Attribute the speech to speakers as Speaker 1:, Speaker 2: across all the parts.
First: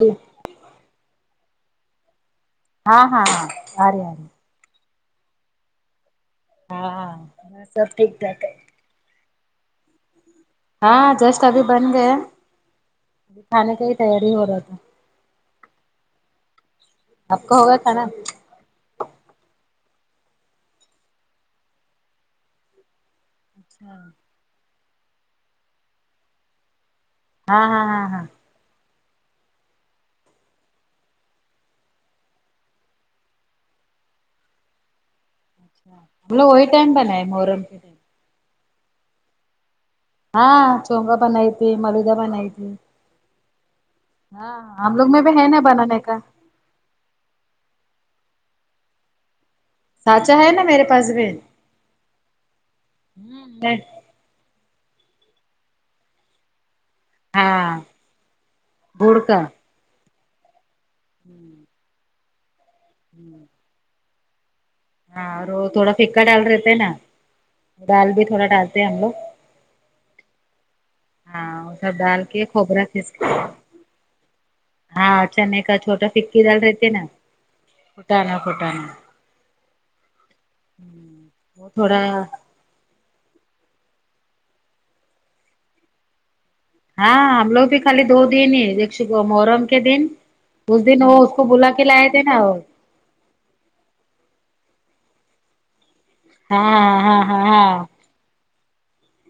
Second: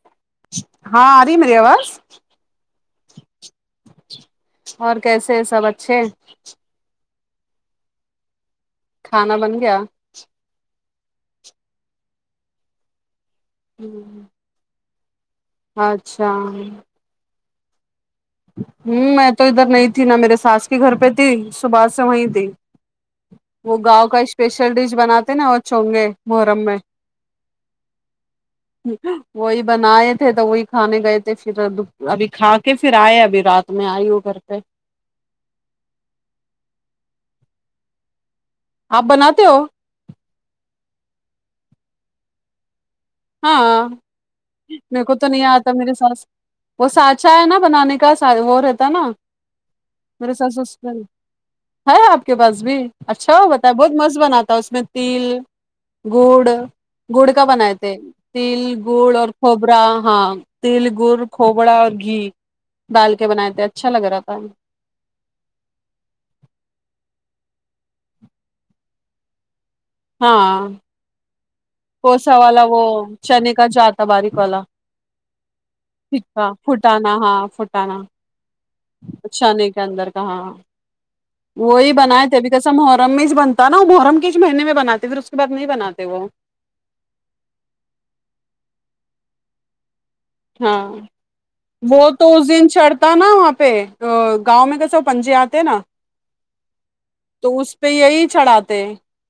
Speaker 1: ہاں
Speaker 2: ہاں آری میری آواز
Speaker 1: ہاں ہاں ہاں آری آری
Speaker 2: اور کیسے سب اچھے
Speaker 1: ہاں ہاں سب ٹھیک ٹھاک ہے
Speaker 2: کھانا بن گیا
Speaker 1: ہاں جسٹ ابھی بن گیا کھانے کی ہی تیاری ہو رہا تھا
Speaker 2: اچھا
Speaker 1: آپ کا ہوگیا کھانا
Speaker 2: ہوں میں تو ادھر نہیں تھی نہ میرے ساس کی گھر پہ تھی صبح سے وہیں تھی وہ گاؤں کا اسپیشل ڈش بناتے نا اور چونگے محرم میں
Speaker 1: ہاں ہاں ہاں ہاں
Speaker 2: وہی بنائے تھے تو وہی کھانے گئے تھے پھر ابھی کھا کے پھر آئے ابھی رات میں آئی ہو گھر پہ
Speaker 1: ہملا وہی ٹائم پن ہے محرم ٹائم
Speaker 2: آپ بناتے ہو
Speaker 1: ہاں چوگا بناائیتی ملودہ بناتی
Speaker 2: ہاں
Speaker 1: ہم لوگ
Speaker 2: میکو
Speaker 1: میں
Speaker 2: تو
Speaker 1: بھی
Speaker 2: نہیں
Speaker 1: ہے نا
Speaker 2: آتا میرے
Speaker 1: بنانے کا
Speaker 2: سس وہ سانچا ہے نا بنانے کا وہ رہتا نا میرے
Speaker 1: سانچا ہے
Speaker 2: سس
Speaker 1: نا
Speaker 2: سس
Speaker 1: میرے پاس بھی
Speaker 2: ہے آپ کے پاس بھی اچھا ہو بتائے بہت مست بناتا اس میں تل گڑ گڑ کا بنایا
Speaker 1: ہاں
Speaker 2: تل گڑ اور کھوبرا ہاں تل گڑ کھوبڑا اور گھی ڈال کے بنائے تھے اچھا لگ رہا تھا
Speaker 1: ہاں وہ تھوڑا فکا ڈال رہتے نا دال بھی تھوڑا ڈالتے ہیں ہم لوگ
Speaker 2: ہاں
Speaker 1: ہاں سب ڈال
Speaker 2: کوسا
Speaker 1: کے
Speaker 2: والا وہ
Speaker 1: کھوبرا کھس کے
Speaker 2: چنے کا جو آتا باریک والا
Speaker 1: ہاں چنے کا چھوٹا فکی دال رہتے نا
Speaker 2: فوٹانا ہاں فھٹانا
Speaker 1: پھٹانا پھٹانا
Speaker 2: چانی کے اندر کا ہاں ہاں
Speaker 1: وہ
Speaker 2: وہی
Speaker 1: تھوڑا
Speaker 2: بنائے تھے ابھی جیسا محرم میچ بنتا ہے نا محرم ک اس مہینے میں بناتے پھر اس کے بعد نہیں بناتے وہ
Speaker 1: ہاں ہم لوگ بھی خالی دو دن ہی دیکشکو محرم کے دن
Speaker 2: ہاں
Speaker 1: اس دن وہ اس کو بلا کے لائے تھے نا
Speaker 2: ہوتا نا وہاں پہ گاؤں میں کسے پنجے آتے نا
Speaker 1: ہاں ہاں ہاں
Speaker 2: تو اس
Speaker 1: ہاں
Speaker 2: پہ یہی چڑھاتے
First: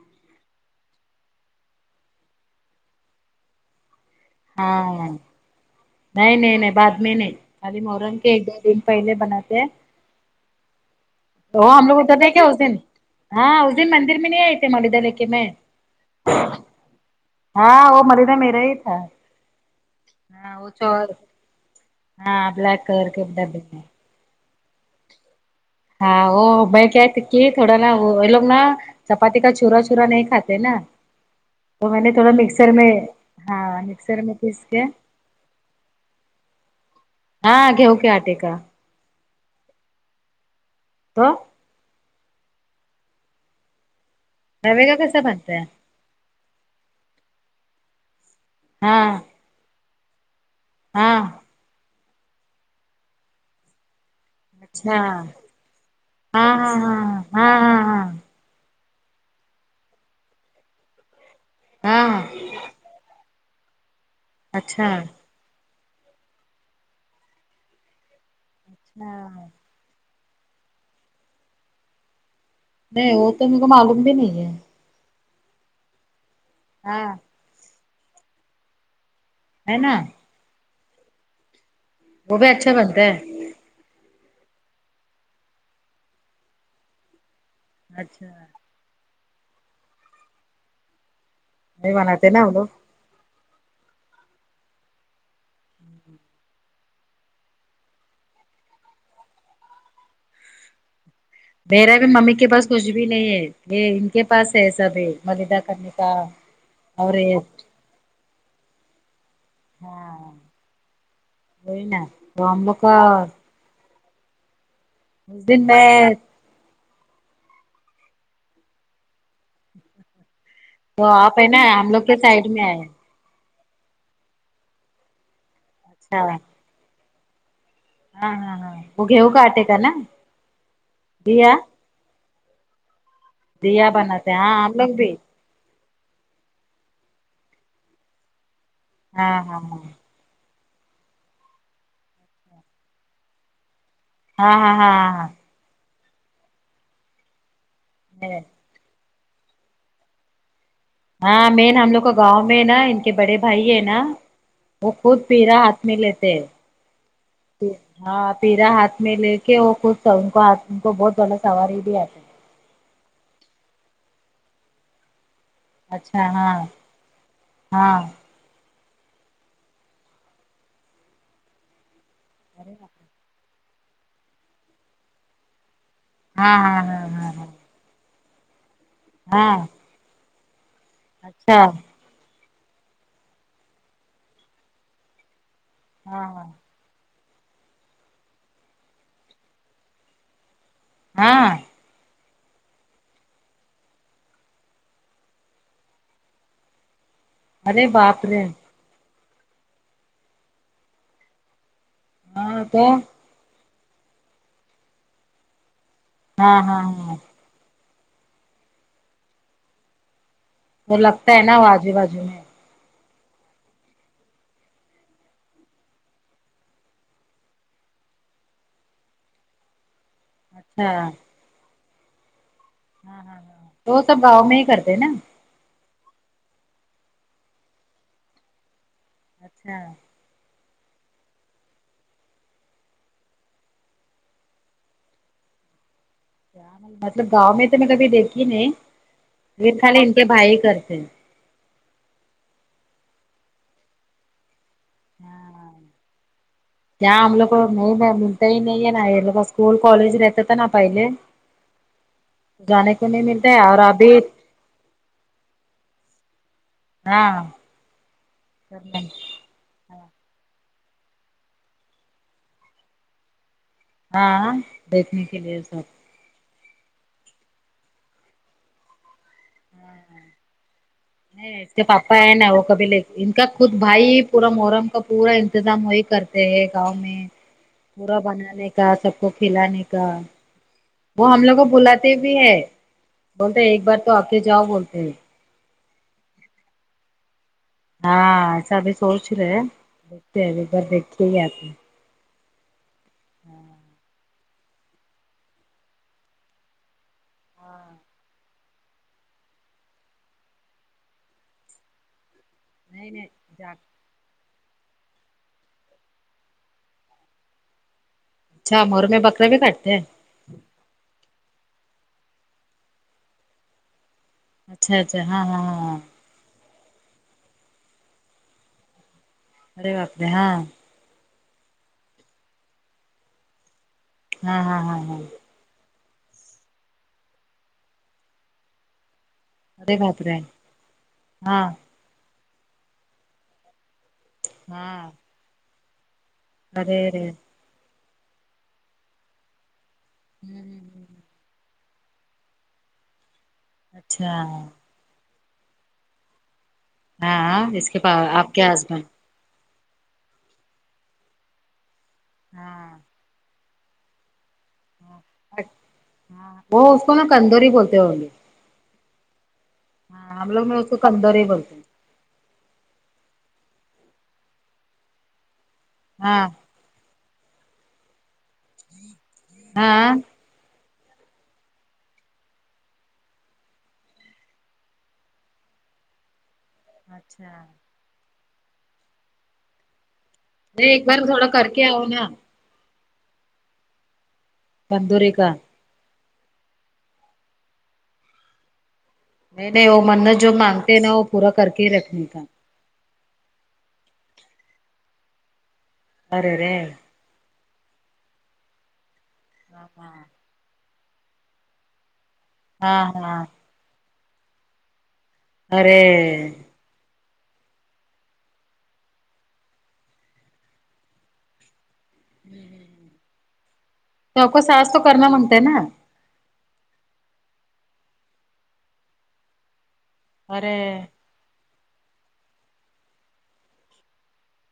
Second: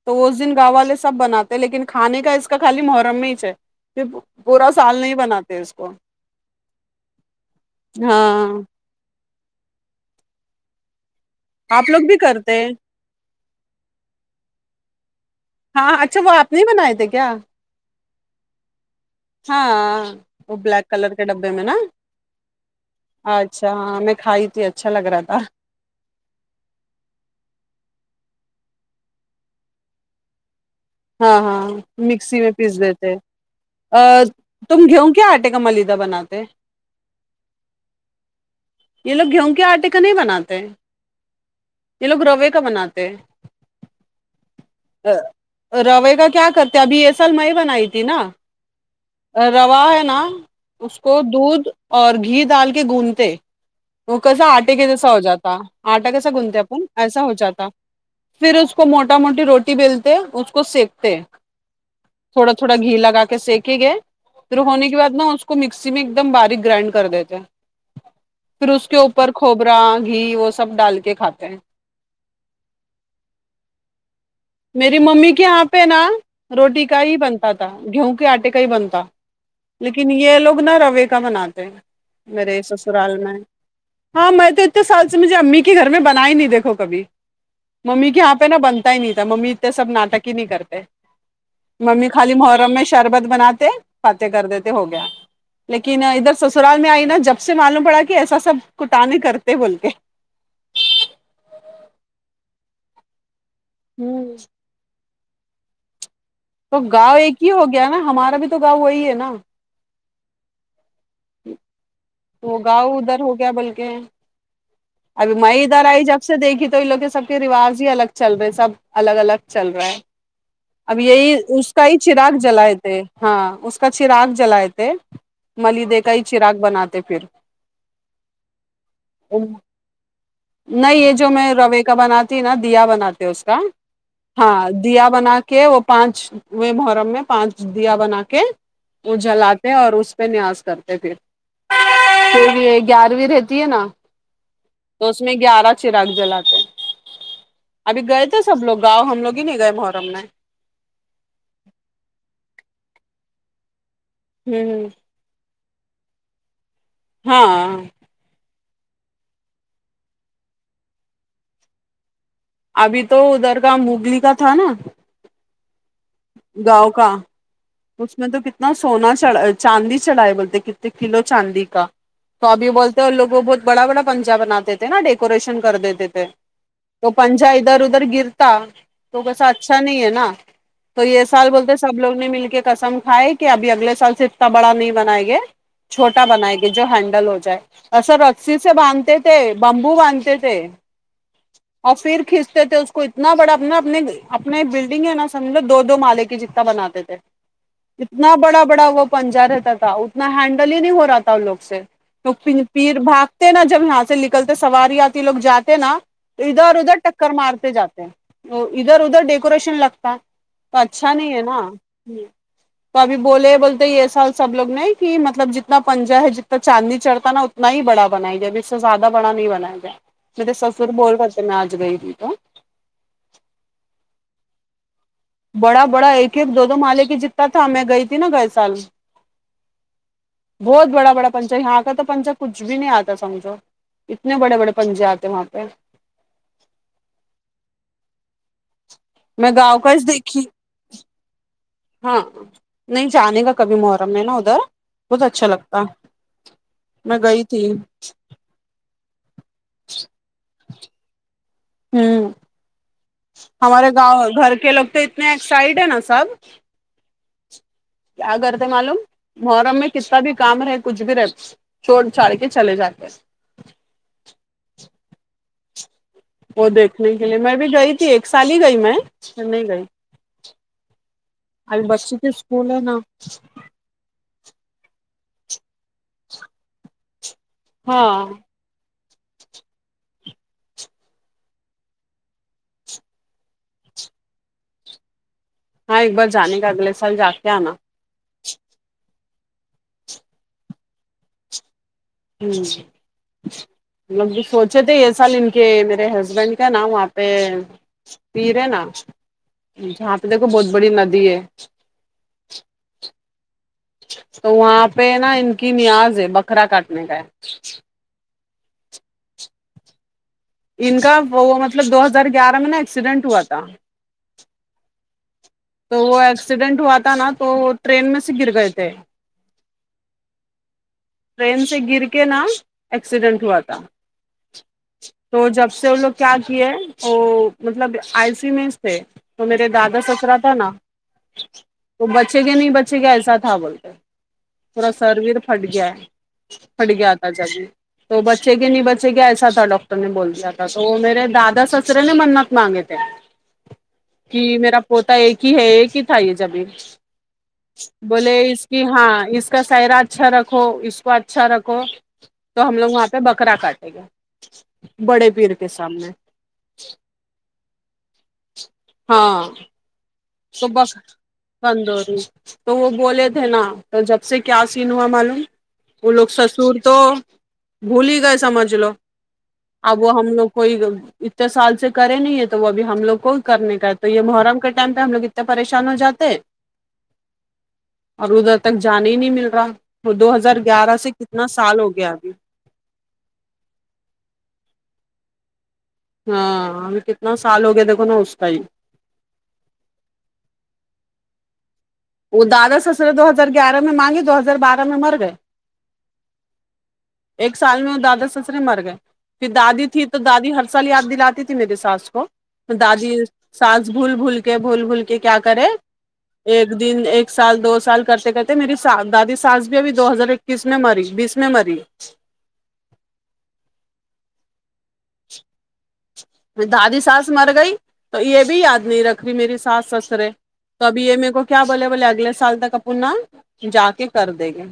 Speaker 2: تو اس دن گاؤں والے سب بناتے ہیں لیکن کھانے کا اس کا خالی محرم میں ہیچ ہے پورا سال
Speaker 1: ہاں
Speaker 2: نہیں بناتے اس کو
Speaker 1: نہیں نہیں نہیں بعد میں نہیں خالی محرم کے ایک دو
Speaker 2: ہاں
Speaker 1: دن پہلے بناتے ہیں تو ہم
Speaker 2: آپ
Speaker 1: لوگ
Speaker 2: بھی
Speaker 1: ادھر دیکھے
Speaker 2: کرتے
Speaker 1: اس
Speaker 2: ہیں؟
Speaker 1: دن ہاں اس دن مندر میں نہیں آئے تھے ملیدہ لے کےمیں
Speaker 2: ہاں اچھا وہ آپ نے بنائے تھے کیا
Speaker 1: ہاں وہ ملیدہ میرا ہی تھا
Speaker 2: ہاں وہ
Speaker 1: ہاں
Speaker 2: بلیک
Speaker 1: چور
Speaker 2: کلر کے ڈبے میں نہ
Speaker 1: ہاں بلیک کلر کے ڈبے
Speaker 2: اچھا ہاں میں کھائی تھی اچھا لگ رہا تھا
Speaker 1: ہاں وہ بھ کیا تک کہ تھوڑا نہ لوگ نہ چپاتی کا چھورا چھورا نہیں کھاتے نا
Speaker 2: ہاں ہاں
Speaker 1: تو میں نے تھوڑا
Speaker 2: مکسی میں
Speaker 1: مکسر
Speaker 2: پیس دیتے
Speaker 1: ہاں مکسر میں پیس
Speaker 2: تم گہوں کے آٹے کا ملیدہ بناتے
Speaker 1: ہاں گھیو کے آٹے کا
Speaker 2: یہ لوگ گیہوں کے آٹے کا نہیں بناتے
Speaker 1: تو
Speaker 2: یہ لوگ روے کا بناتے ہیں
Speaker 1: ر وے کا کیسا بنتا ہے
Speaker 2: رو ے کا کیا کرتے ابھی یہ سال میں بنای تھی نہ
Speaker 1: ہاں
Speaker 2: روا ہے نا اس کو
Speaker 1: ہاں
Speaker 2: دودھ اور گھی ڈال کے گنودتے وہ کیسا آٹے کے
Speaker 1: اچھا
Speaker 2: جیسا ہو جاتا آٹا کیسا گن
Speaker 1: ہاں
Speaker 2: تےگوندتے اپن
Speaker 1: ہاں
Speaker 2: ایسا ہو
Speaker 1: ہاں
Speaker 2: جاتا
Speaker 1: ہاں ہاں ہاں
Speaker 2: پھر اس کو موٹا موٹی روٹی بیلتے اس کو سیکتے
Speaker 1: ہاں
Speaker 2: تھوڑا تھوڑا گھی لگا کے سیکے گے پھر ہونے
Speaker 1: اچھا
Speaker 2: کے بعد نہ کو مکسی میں ایک دم باریک گرائنڈ کر دیتے پھر اس کے
Speaker 1: اچھا
Speaker 2: اوپر کھوبرا گھی وہ سب ڈال کے کھاتے ہیں
Speaker 1: نہیں وہ تو میں کو معلوم بھی نہیں ہے
Speaker 2: میری ممی کے یہاں پہ نا روٹی کا
Speaker 1: ہاں
Speaker 2: ہی بنتا تھا گیہوں کے آٹے کا ہی بنتا
Speaker 1: ہے نا
Speaker 2: لیکن یہ لوگ نا روے کا بناتے ہیں
Speaker 1: وہ بھی
Speaker 2: میرے
Speaker 1: اچھا بنتا
Speaker 2: سسرال میں
Speaker 1: ہے
Speaker 2: ہاں میں تو اتنے سال سے مجھے امی کے گھر میں بنا ہی نہیں دیکھو کبھی ممی کے
Speaker 1: اچھا
Speaker 2: یہاں پہ نا
Speaker 1: نہیں
Speaker 2: بنتا ہی نہیں تھا ممی اتے سب ناٹک ہی نہیں کرتے ممی
Speaker 1: بناتے
Speaker 2: خالی
Speaker 1: نا وہ لوگ
Speaker 2: محرم میں شربت بناتے فاتح کر دیتے ہو گیا لیکن ادھر سسرال میں آئی نا جب سے معلوم پڑا کہ ایسا سب کٹانے کرتے بول کے
Speaker 1: میرا بھی ممی کے پاس کچھ بھی نہیں ہے یہ ان کے پاس ہے سب ملیدہ کرنے کا
Speaker 2: تو
Speaker 1: اور
Speaker 2: گاؤں ایک
Speaker 1: یہ
Speaker 2: ہی ہو گیا نا ہمارا بھی تو گاؤں وہی ہے نا
Speaker 1: ہاں وہئی نا
Speaker 2: تو وہ
Speaker 1: ہم لوگ
Speaker 2: گاؤں
Speaker 1: کا
Speaker 2: ادھر ہو گیا بولک ابھی
Speaker 1: اس
Speaker 2: میں
Speaker 1: دن
Speaker 2: ادھر آئی جب سے دیکھی تو ان لوگ کے سب کے رواج ہی الگ چل رہے سب الگ الگ چل رہا ہے اب
Speaker 1: تو
Speaker 2: یہی
Speaker 1: آپ ہے نا
Speaker 2: اس کا
Speaker 1: ہم
Speaker 2: ہی
Speaker 1: لوگ کے
Speaker 2: چراغ
Speaker 1: سائڈ میں
Speaker 2: جلائے
Speaker 1: آئے
Speaker 2: تھے ہاں اس کا چراغ جلائے تھے ملیدے کا
Speaker 1: اچھا
Speaker 2: ہی چراغ بناتے پھر
Speaker 1: ہاں ہاں ہاں وہ گیںہوں کاٹےگا نا
Speaker 2: نہیں یہ جو میں
Speaker 1: دیا
Speaker 2: روے کا بناتی نا دیا بناتے اس کا
Speaker 1: دیا بناتے ہیں
Speaker 2: ہاں
Speaker 1: ہم لوگ
Speaker 2: دیا
Speaker 1: بھی
Speaker 2: بنا کے وہ پانچ و محرم میں پانچ دیا بنا کے وہ
Speaker 1: ہاں ہاں ہاں
Speaker 2: جلاتے اور اس س نیاس کرتے پھر پھر یہ گیارہویں رہتی ہے نا
Speaker 1: ہاں ہاں
Speaker 2: تو
Speaker 1: ہاں
Speaker 2: اس
Speaker 1: ہاں
Speaker 2: میں گیارہ چراگ جلاتے ہیں ابھی گئے تھے سب لوگ گاؤ ہم لوگ ہی نہیں گئے محرم میں
Speaker 1: ہاں مین ہم لوگ کو گاؤں میں نا ان کے بڑے بھائی ہے نا
Speaker 2: ہمم ہمم
Speaker 1: خت پیرا ہاتھ میں لیتے ہیں
Speaker 2: ہاں
Speaker 1: ہاں تیرا ہاتھ میں لے کے وہ خوش تھا ہاتھ ان کو بہت بڑا سواری بھی آتا
Speaker 2: ابھی تو ادھر کا مغلی کا تھا نا
Speaker 1: ہے اچھا ہاں
Speaker 2: گاؤں کا
Speaker 1: ہاں
Speaker 2: اس میں تو کتنا سونا چا چاندی چڑھائے بولتے کتنے کلو چاندی کا تو ابھی بولتے ہیں اور لوگ وہ بہت بڑا بڑا پنجا بناتے تھے نا ڈیکوریشن کر دیتے تھے
Speaker 1: ہاں ہاں
Speaker 2: تو
Speaker 1: ہاں ہاں ہاں
Speaker 2: پنجا ادھر ادھر گرتا تو وسا
Speaker 1: ہاں
Speaker 2: اچھا نہیں ہے نا تو یہ سال
Speaker 1: اچھا
Speaker 2: بولتے سب لوگ نے مل کے قسم کھائے کہ ابھی اگلے سال سے اتنا بڑا نہیں بنائے گے
Speaker 1: ہاں
Speaker 2: چھوٹا
Speaker 1: ہاں
Speaker 2: بناینگے جو ہینڈل ہو جائے ا سر رسی سے باندھتے تھے بمبو باندھتے تھے
Speaker 1: ہاں
Speaker 2: اور پھر کھینچتے تھے اس کو اتنا بڑا اپنا اپنے اپنے بلڈنگ ہے نا سمجھو دو مالے کی بناتے تھے
Speaker 1: ارے باپ
Speaker 2: اتنا
Speaker 1: رے
Speaker 2: بڑا بڑا وہ پنجا رہتا تھا اتنا ہینڈل ہی نہیں ہو رہا تھا ان لوگ سے تو پ
Speaker 1: ہاں تو
Speaker 2: پیر بھاگتے نا جب یہاں سے نکلتے سواری آتی لوگ جاتے نا
Speaker 1: ہاں
Speaker 2: ادھر
Speaker 1: ہاں
Speaker 2: ادھر
Speaker 1: ہاں
Speaker 2: ٹکر مارتے جاتے ہیں ادھر ادھر ڈیکوریشن لگتا ہے تو اچھا نہیں
Speaker 1: لگتا
Speaker 2: ہے نا
Speaker 1: وہ آجو باجو میں
Speaker 2: تو ابھی بولے بولتے یہ سال سب لگ نے کہ مطلب جتنا پنجہ ہے جتنا چاندنی چڑھتا نا نہیں بڑا بنایا گیا م اس سے زیادہ بڑا نہیں بنایا گیا میرے سس
Speaker 1: اچھا ہاں
Speaker 2: بول کر کے میں آج گئی تھی تو
Speaker 1: تو وہ سب گاؤں میں ہی کرتے نا
Speaker 2: بڑا بڑا ایک ایک دو دو مالے کی جتتا تھا میں گئی تھی نا گئے سال
Speaker 1: اچھا
Speaker 2: بہت بڑا بڑا پنچا یہاں کا تو پنچا کچھ بھی نہیں آتا سمجھو اتنے بڑے بڑے پنجے آتے ہیں وہاں پہ
Speaker 1: کیا مطلب گاؤں میں تو میں کبھی دیکھی نہیں
Speaker 2: میں
Speaker 1: لیکن
Speaker 2: گاؤں کا
Speaker 1: خالی
Speaker 2: اس
Speaker 1: ان کے
Speaker 2: دیکھی
Speaker 1: بھائی ہی کرتے ہیں
Speaker 2: ہاں نہیں جانے کا کبھی محرم ہے نا ادھر بہت اچھا
Speaker 1: ہاں
Speaker 2: لگتا میں گئی تھی
Speaker 1: صحیح نہیں ہے نہ یہ لوگوں اسکول کالج رہتا تھا نا پہلے
Speaker 2: ہوں
Speaker 1: جانے کو نہیں ملتا اور
Speaker 2: ہمارے
Speaker 1: ابھی
Speaker 2: گاؤں گھر کے لگتے ایکسایڈ ہینا سب
Speaker 1: ہاں
Speaker 2: کیا کرتے معلوم محرم میں کتنا بھی کام رہے کچھ بھی رہے چھوڑ چھاڑ کے چلے جاتے
Speaker 1: ہاں دیکھنے کے لیے سب
Speaker 2: وہ دیکھنے کے لیے میں بھی گئی تھی ایک سال ہی گئی میں پھر نہیں گئی
Speaker 1: ہمم نہیں اس کے پاپا ہے نا وہ کبھی لے ان کا خود بھائی پورا محرم کا پورا انتظام ہو کرتے ہیں گاؤں میں
Speaker 2: ہاں
Speaker 1: کوڑا بنانے کا سب کو کھلانے کا وہ ہم لوگ کو بلاتے بھی ہے بولتے ایک بار تو آکے جاؤ بولتے
Speaker 2: ہاں ایک بار جانے کا اگلے سال جا کے آنا
Speaker 1: ہاں ایسا ابھی سوچ رہے دیکھتے بار دیکھے ہی آتے ہیں
Speaker 2: ہمم مطلب سوچے تھے یہ سال ان کے میرے ہسبینڈ کا نام آپ پہ پیر ہے نا جہاں پہ دیکھو بہت بڑی ندی ہے
Speaker 1: نہیں نہیں جا
Speaker 2: تو وہاں پہ نا ان کی نیاز ہے بکرا کاٹنے کا ہے
Speaker 1: اچھا مور مے بکرا بھی کاٹتے ہیں
Speaker 2: ان کا وہ مطلب دو ہزار گیارہ میں نا ایکسیڈنٹ ہوا تھا
Speaker 1: اچھا اچھا ہاں ہاں ہاں
Speaker 2: تو
Speaker 1: ہاں
Speaker 2: وہ ایکسیڈنٹ ہوا تھا نا تو وہ ٹرین میں سے گر گئے تھے
Speaker 1: ارے باپرے ہاں
Speaker 2: ٹرین سے گر کے نا ایکسیڈینٹ ہوا تھا تو جب سے وہ لوگ کیا کی ہے وہ مطلب آئی س یو میں تھے تو میرے
Speaker 1: ارے باپ رے ہاں ہاں ہاں ہاں ہاں ارے
Speaker 2: دادا
Speaker 1: باپ
Speaker 2: سسرا
Speaker 1: رے
Speaker 2: تھا نا
Speaker 1: ہاں
Speaker 2: وہ بچے گے نہیں بچے گے ایسا تھا بولتے پورا
Speaker 1: ہاں
Speaker 2: سرویر پھٹ گیا ہے پھٹ
Speaker 1: ارے
Speaker 2: گیا
Speaker 1: ارے
Speaker 2: تھا جب تو بچے گے نہیں بچے گے ایسا تھا ڈاکٹر بولتا تھا تو میرے دادا سسرے نے منت مانگے تھے
Speaker 1: اچھا
Speaker 2: کی میرا پوتا ایک ہی ہے ایک ہی تھا یہ جبھی
Speaker 1: ہاں اس کے پاس
Speaker 2: بولے
Speaker 1: آپ کے
Speaker 2: اس کی
Speaker 1: ہسبینڈ
Speaker 2: ہاں اس اس کا سائرا اچھا رکھو اس کو اچھا رکھو تو ہم لوگ
Speaker 1: ہاں
Speaker 2: وہاں پہ بکرا کاٹے گے بڑے پیر کے سامنے
Speaker 1: ہاں وہ اس کو نا کندوری بولتے ہو گے
Speaker 2: ہاں
Speaker 1: ہاں ہم لوگ میں
Speaker 2: صبح
Speaker 1: اس کو کندوری بولتے ہیں
Speaker 2: [unintelligible] تو وہ بولے تھے نا تو جب سے کیا سین ہوا معلوم وہ لوگ
Speaker 1: ہاں
Speaker 2: سسور تو بھول ہی گئے سمجھ لو اب
Speaker 1: ہاں
Speaker 2: وہ ہم لوگ کو اتنے سال سے کرے نہیں ہے تو وہ ابھی ہم لوگ کو ہی کرنے کا ہے تو یہ محرم کا ٹائم ہم لوگ اتنے پریشان ہو جاتے ہیں
Speaker 1: اچھا
Speaker 2: اور ادھر تک جانے ہی نہیں مل رہا وہ دو ہزار گیارہ
Speaker 1: ایک
Speaker 2: سے
Speaker 1: بار تھوڑا
Speaker 2: کتنا
Speaker 1: کر
Speaker 2: سال
Speaker 1: کے
Speaker 2: ہو
Speaker 1: آؤ
Speaker 2: گیا
Speaker 1: نا
Speaker 2: ابھی
Speaker 1: [unintelligible]
Speaker 2: ہاں ابھی کتنا سال ہو گیا دیکھو نا اس کا ہی
Speaker 1: نہیں نہیں وہ منت جو مانگتے ہیں نا وہ پورا کر کے ہی رہتے
Speaker 2: وہ دادا سسرے دو ہزار گیارہ میں مانگے دو ہزار بارہ میں مر گئے
Speaker 1: ارے رے
Speaker 2: ایک سال میں وہ دادا سسرے مر گئے پھر دادی تھی تو
Speaker 1: ہاں
Speaker 2: دادی ہر سال یاد دلاتی تھی میے ساس کو
Speaker 1: ہاں
Speaker 2: دادی
Speaker 1: ہاں
Speaker 2: ساس بھول بھول کے بھول بھول کے کیا کریں
Speaker 1: ارے
Speaker 2: ایک دن ایک سال دو سال کرتے کرتے میری سا دادی ساس بھی ابھی دو ہزار اکیس میں مری بیس میں مری
Speaker 1: [inaudible] [inaudible] ساس تو کرنا منتا ہےا
Speaker 2: دادی ساس مر گئی تو یہ بھی یاد نہیں رکھ رہی میری ساس سسرے
Speaker 1: ارے
Speaker 2: تو اب یہ میرے کو کیا بولے بولے اگلے سال تک اپ نہ جا کے کر دے گے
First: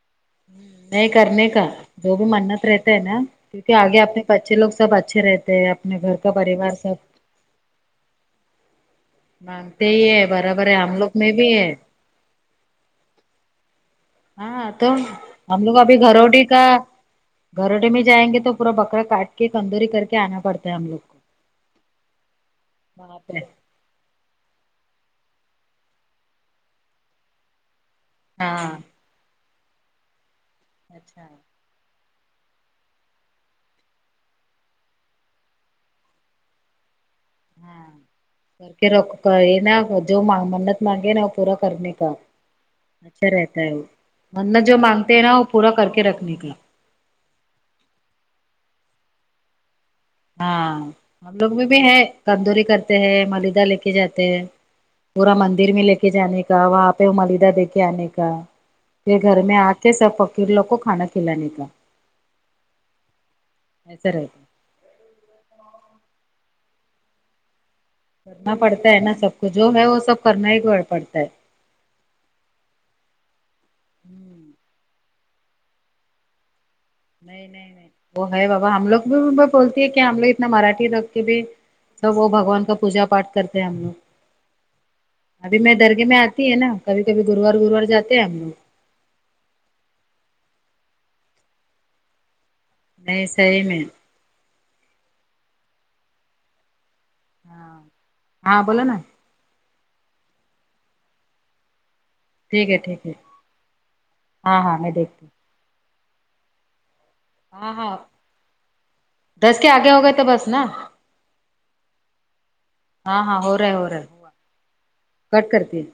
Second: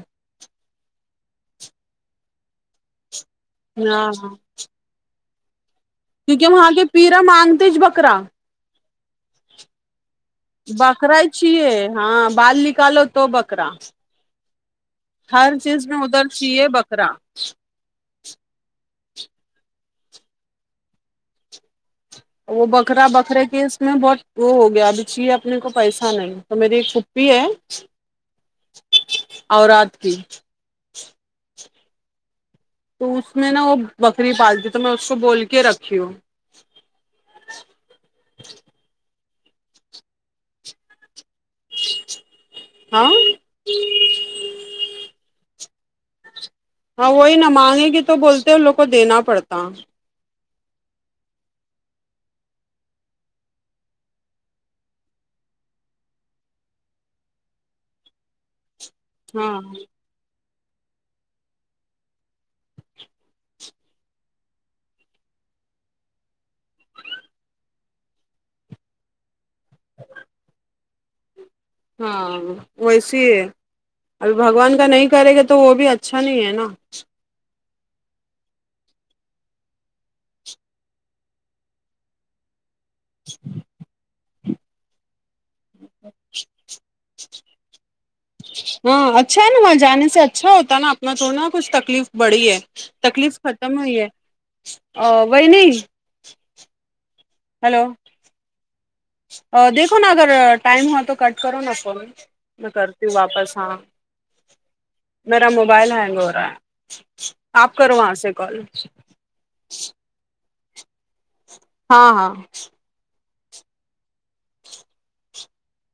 Speaker 1: نہیں کرنے کا جو بھی منت رہتا ہے نا کیونکہ آگے
Speaker 2: ہاں
Speaker 1: اپنے ب بچے لوگ سب اچھے رہتے ہیں اپنے گھر کا
Speaker 2: کیونکہ وہاں
Speaker 1: پریوار
Speaker 2: کے
Speaker 1: سب
Speaker 2: پیرا مانگتے تیچ بکرا
Speaker 1: مانگتے ہی ہے برابر ہے ہم لوگ
Speaker 2: بکرا ہی
Speaker 1: میں بھی ہے
Speaker 2: چاہیے ہاں بال نکالو تو بکرا
Speaker 1: ہاں تو
Speaker 2: ہر
Speaker 1: ہم لوگ
Speaker 2: چیز
Speaker 1: ابھی
Speaker 2: میں ادھر
Speaker 1: گھروٹی کا
Speaker 2: چاہیے بکرا
Speaker 1: گھروٹے میں جائیں گے تو پورا بکرا کاٹ کے کندوری کر کے آنا پڑتا ہے ہم لوگ کو
Speaker 2: وہ بکرا
Speaker 1: وہاں پہ
Speaker 2: بکرے کے اس میں بہت وہ ہو گیا ابھی چاہیے اپنے کو پیسہ نہیں تو میری ایک پھوپی ہے
Speaker 1: ہاں
Speaker 2: اورات کی
Speaker 1: اچھا
Speaker 2: تو اس میں نہ وہ بکری پالتی تو میں اس کو بول کے رکھتی ہوں
Speaker 1: ہاں کر کے ر ک یہ نا جو منت مانگے نا [unintelligible] پورا کرنے کا
Speaker 2: ہاں
Speaker 1: اچھا رہتا ہے وہ منت جو مانگتے ہیں نا وہ پورا کر کے رکھنے کا
Speaker 2: ہاں وہی نہ مانگے گے تو بولتے ان لوگ کو دینا پڑتا
Speaker 1: ہاں ہم لوگ میں بھی ہے کندوری کرتے ہیں مالیدہ لے کے جاتے ہیں پورا مندر میں لے کے جانے کا وہاں پہ ملیدہ دے کے آنے کا پھر گھر میں
Speaker 2: ہاں
Speaker 1: آتے سب فقیر لوگ کو کھانا کھلانے کا ایسا رہتا ہے. کرنا پڑتا ہے نا سب کو جو ہے وہ سب کرنا ہی پڑتا ہے
Speaker 2: ہاں ویسے ابھی
Speaker 1: ہوں،
Speaker 2: بگوان کا نہیں کرے گے تو وہ بھی اچھا نہیں ہے نہ
Speaker 1: نہیں نہیں نہیں وہ ہے بابا ہم لوگ بھی بولتی ہے کہ ہم لوگ اتنا مراٹھی لگ کے بھی سب وہ بگوان کا پوجا پاٹ کرتے ہیں ہم لوگ ابھی میں درگے میں آتی ہے نا کبھی کبھی گروار گروار جاتے ہیں ہم لوگ
Speaker 2: ہاں اچھا ہے نہ وہاں جانے سے اچھا ہوتا ہے نہ اپنا تو نہ کچھ تکلیف بڑی ہے
Speaker 1: نہیں
Speaker 2: تکلیف
Speaker 1: صحیح
Speaker 2: ختم
Speaker 1: میں
Speaker 2: ہوئی ہے وہی نہیں
Speaker 1: ہاں
Speaker 2: ہلو
Speaker 1: ہاں بولو نہ
Speaker 2: دیکھو نہ اگر ٹائم ہوا تو کٹ کرو نہ فون میں
Speaker 1: ٹھیک ہے
Speaker 2: کرتی
Speaker 1: ٹھیک ہے
Speaker 2: ہوں واپس ہاں میں
Speaker 1: ہاں ہاں میں دیکھتی
Speaker 2: میرا موبائل ہینگ ہو رہا ہے
Speaker 1: ہوں
Speaker 2: آپ
Speaker 1: ہاں
Speaker 2: کرو
Speaker 1: ہاں
Speaker 2: وہاں سے کال
Speaker 1: دس کے آگے ہو گئے تو بس نا
Speaker 2: ہاں ہاں
Speaker 1: ہاں ہاں ہو رہا ہے ہو رہا ہے کٹ کرتی ہے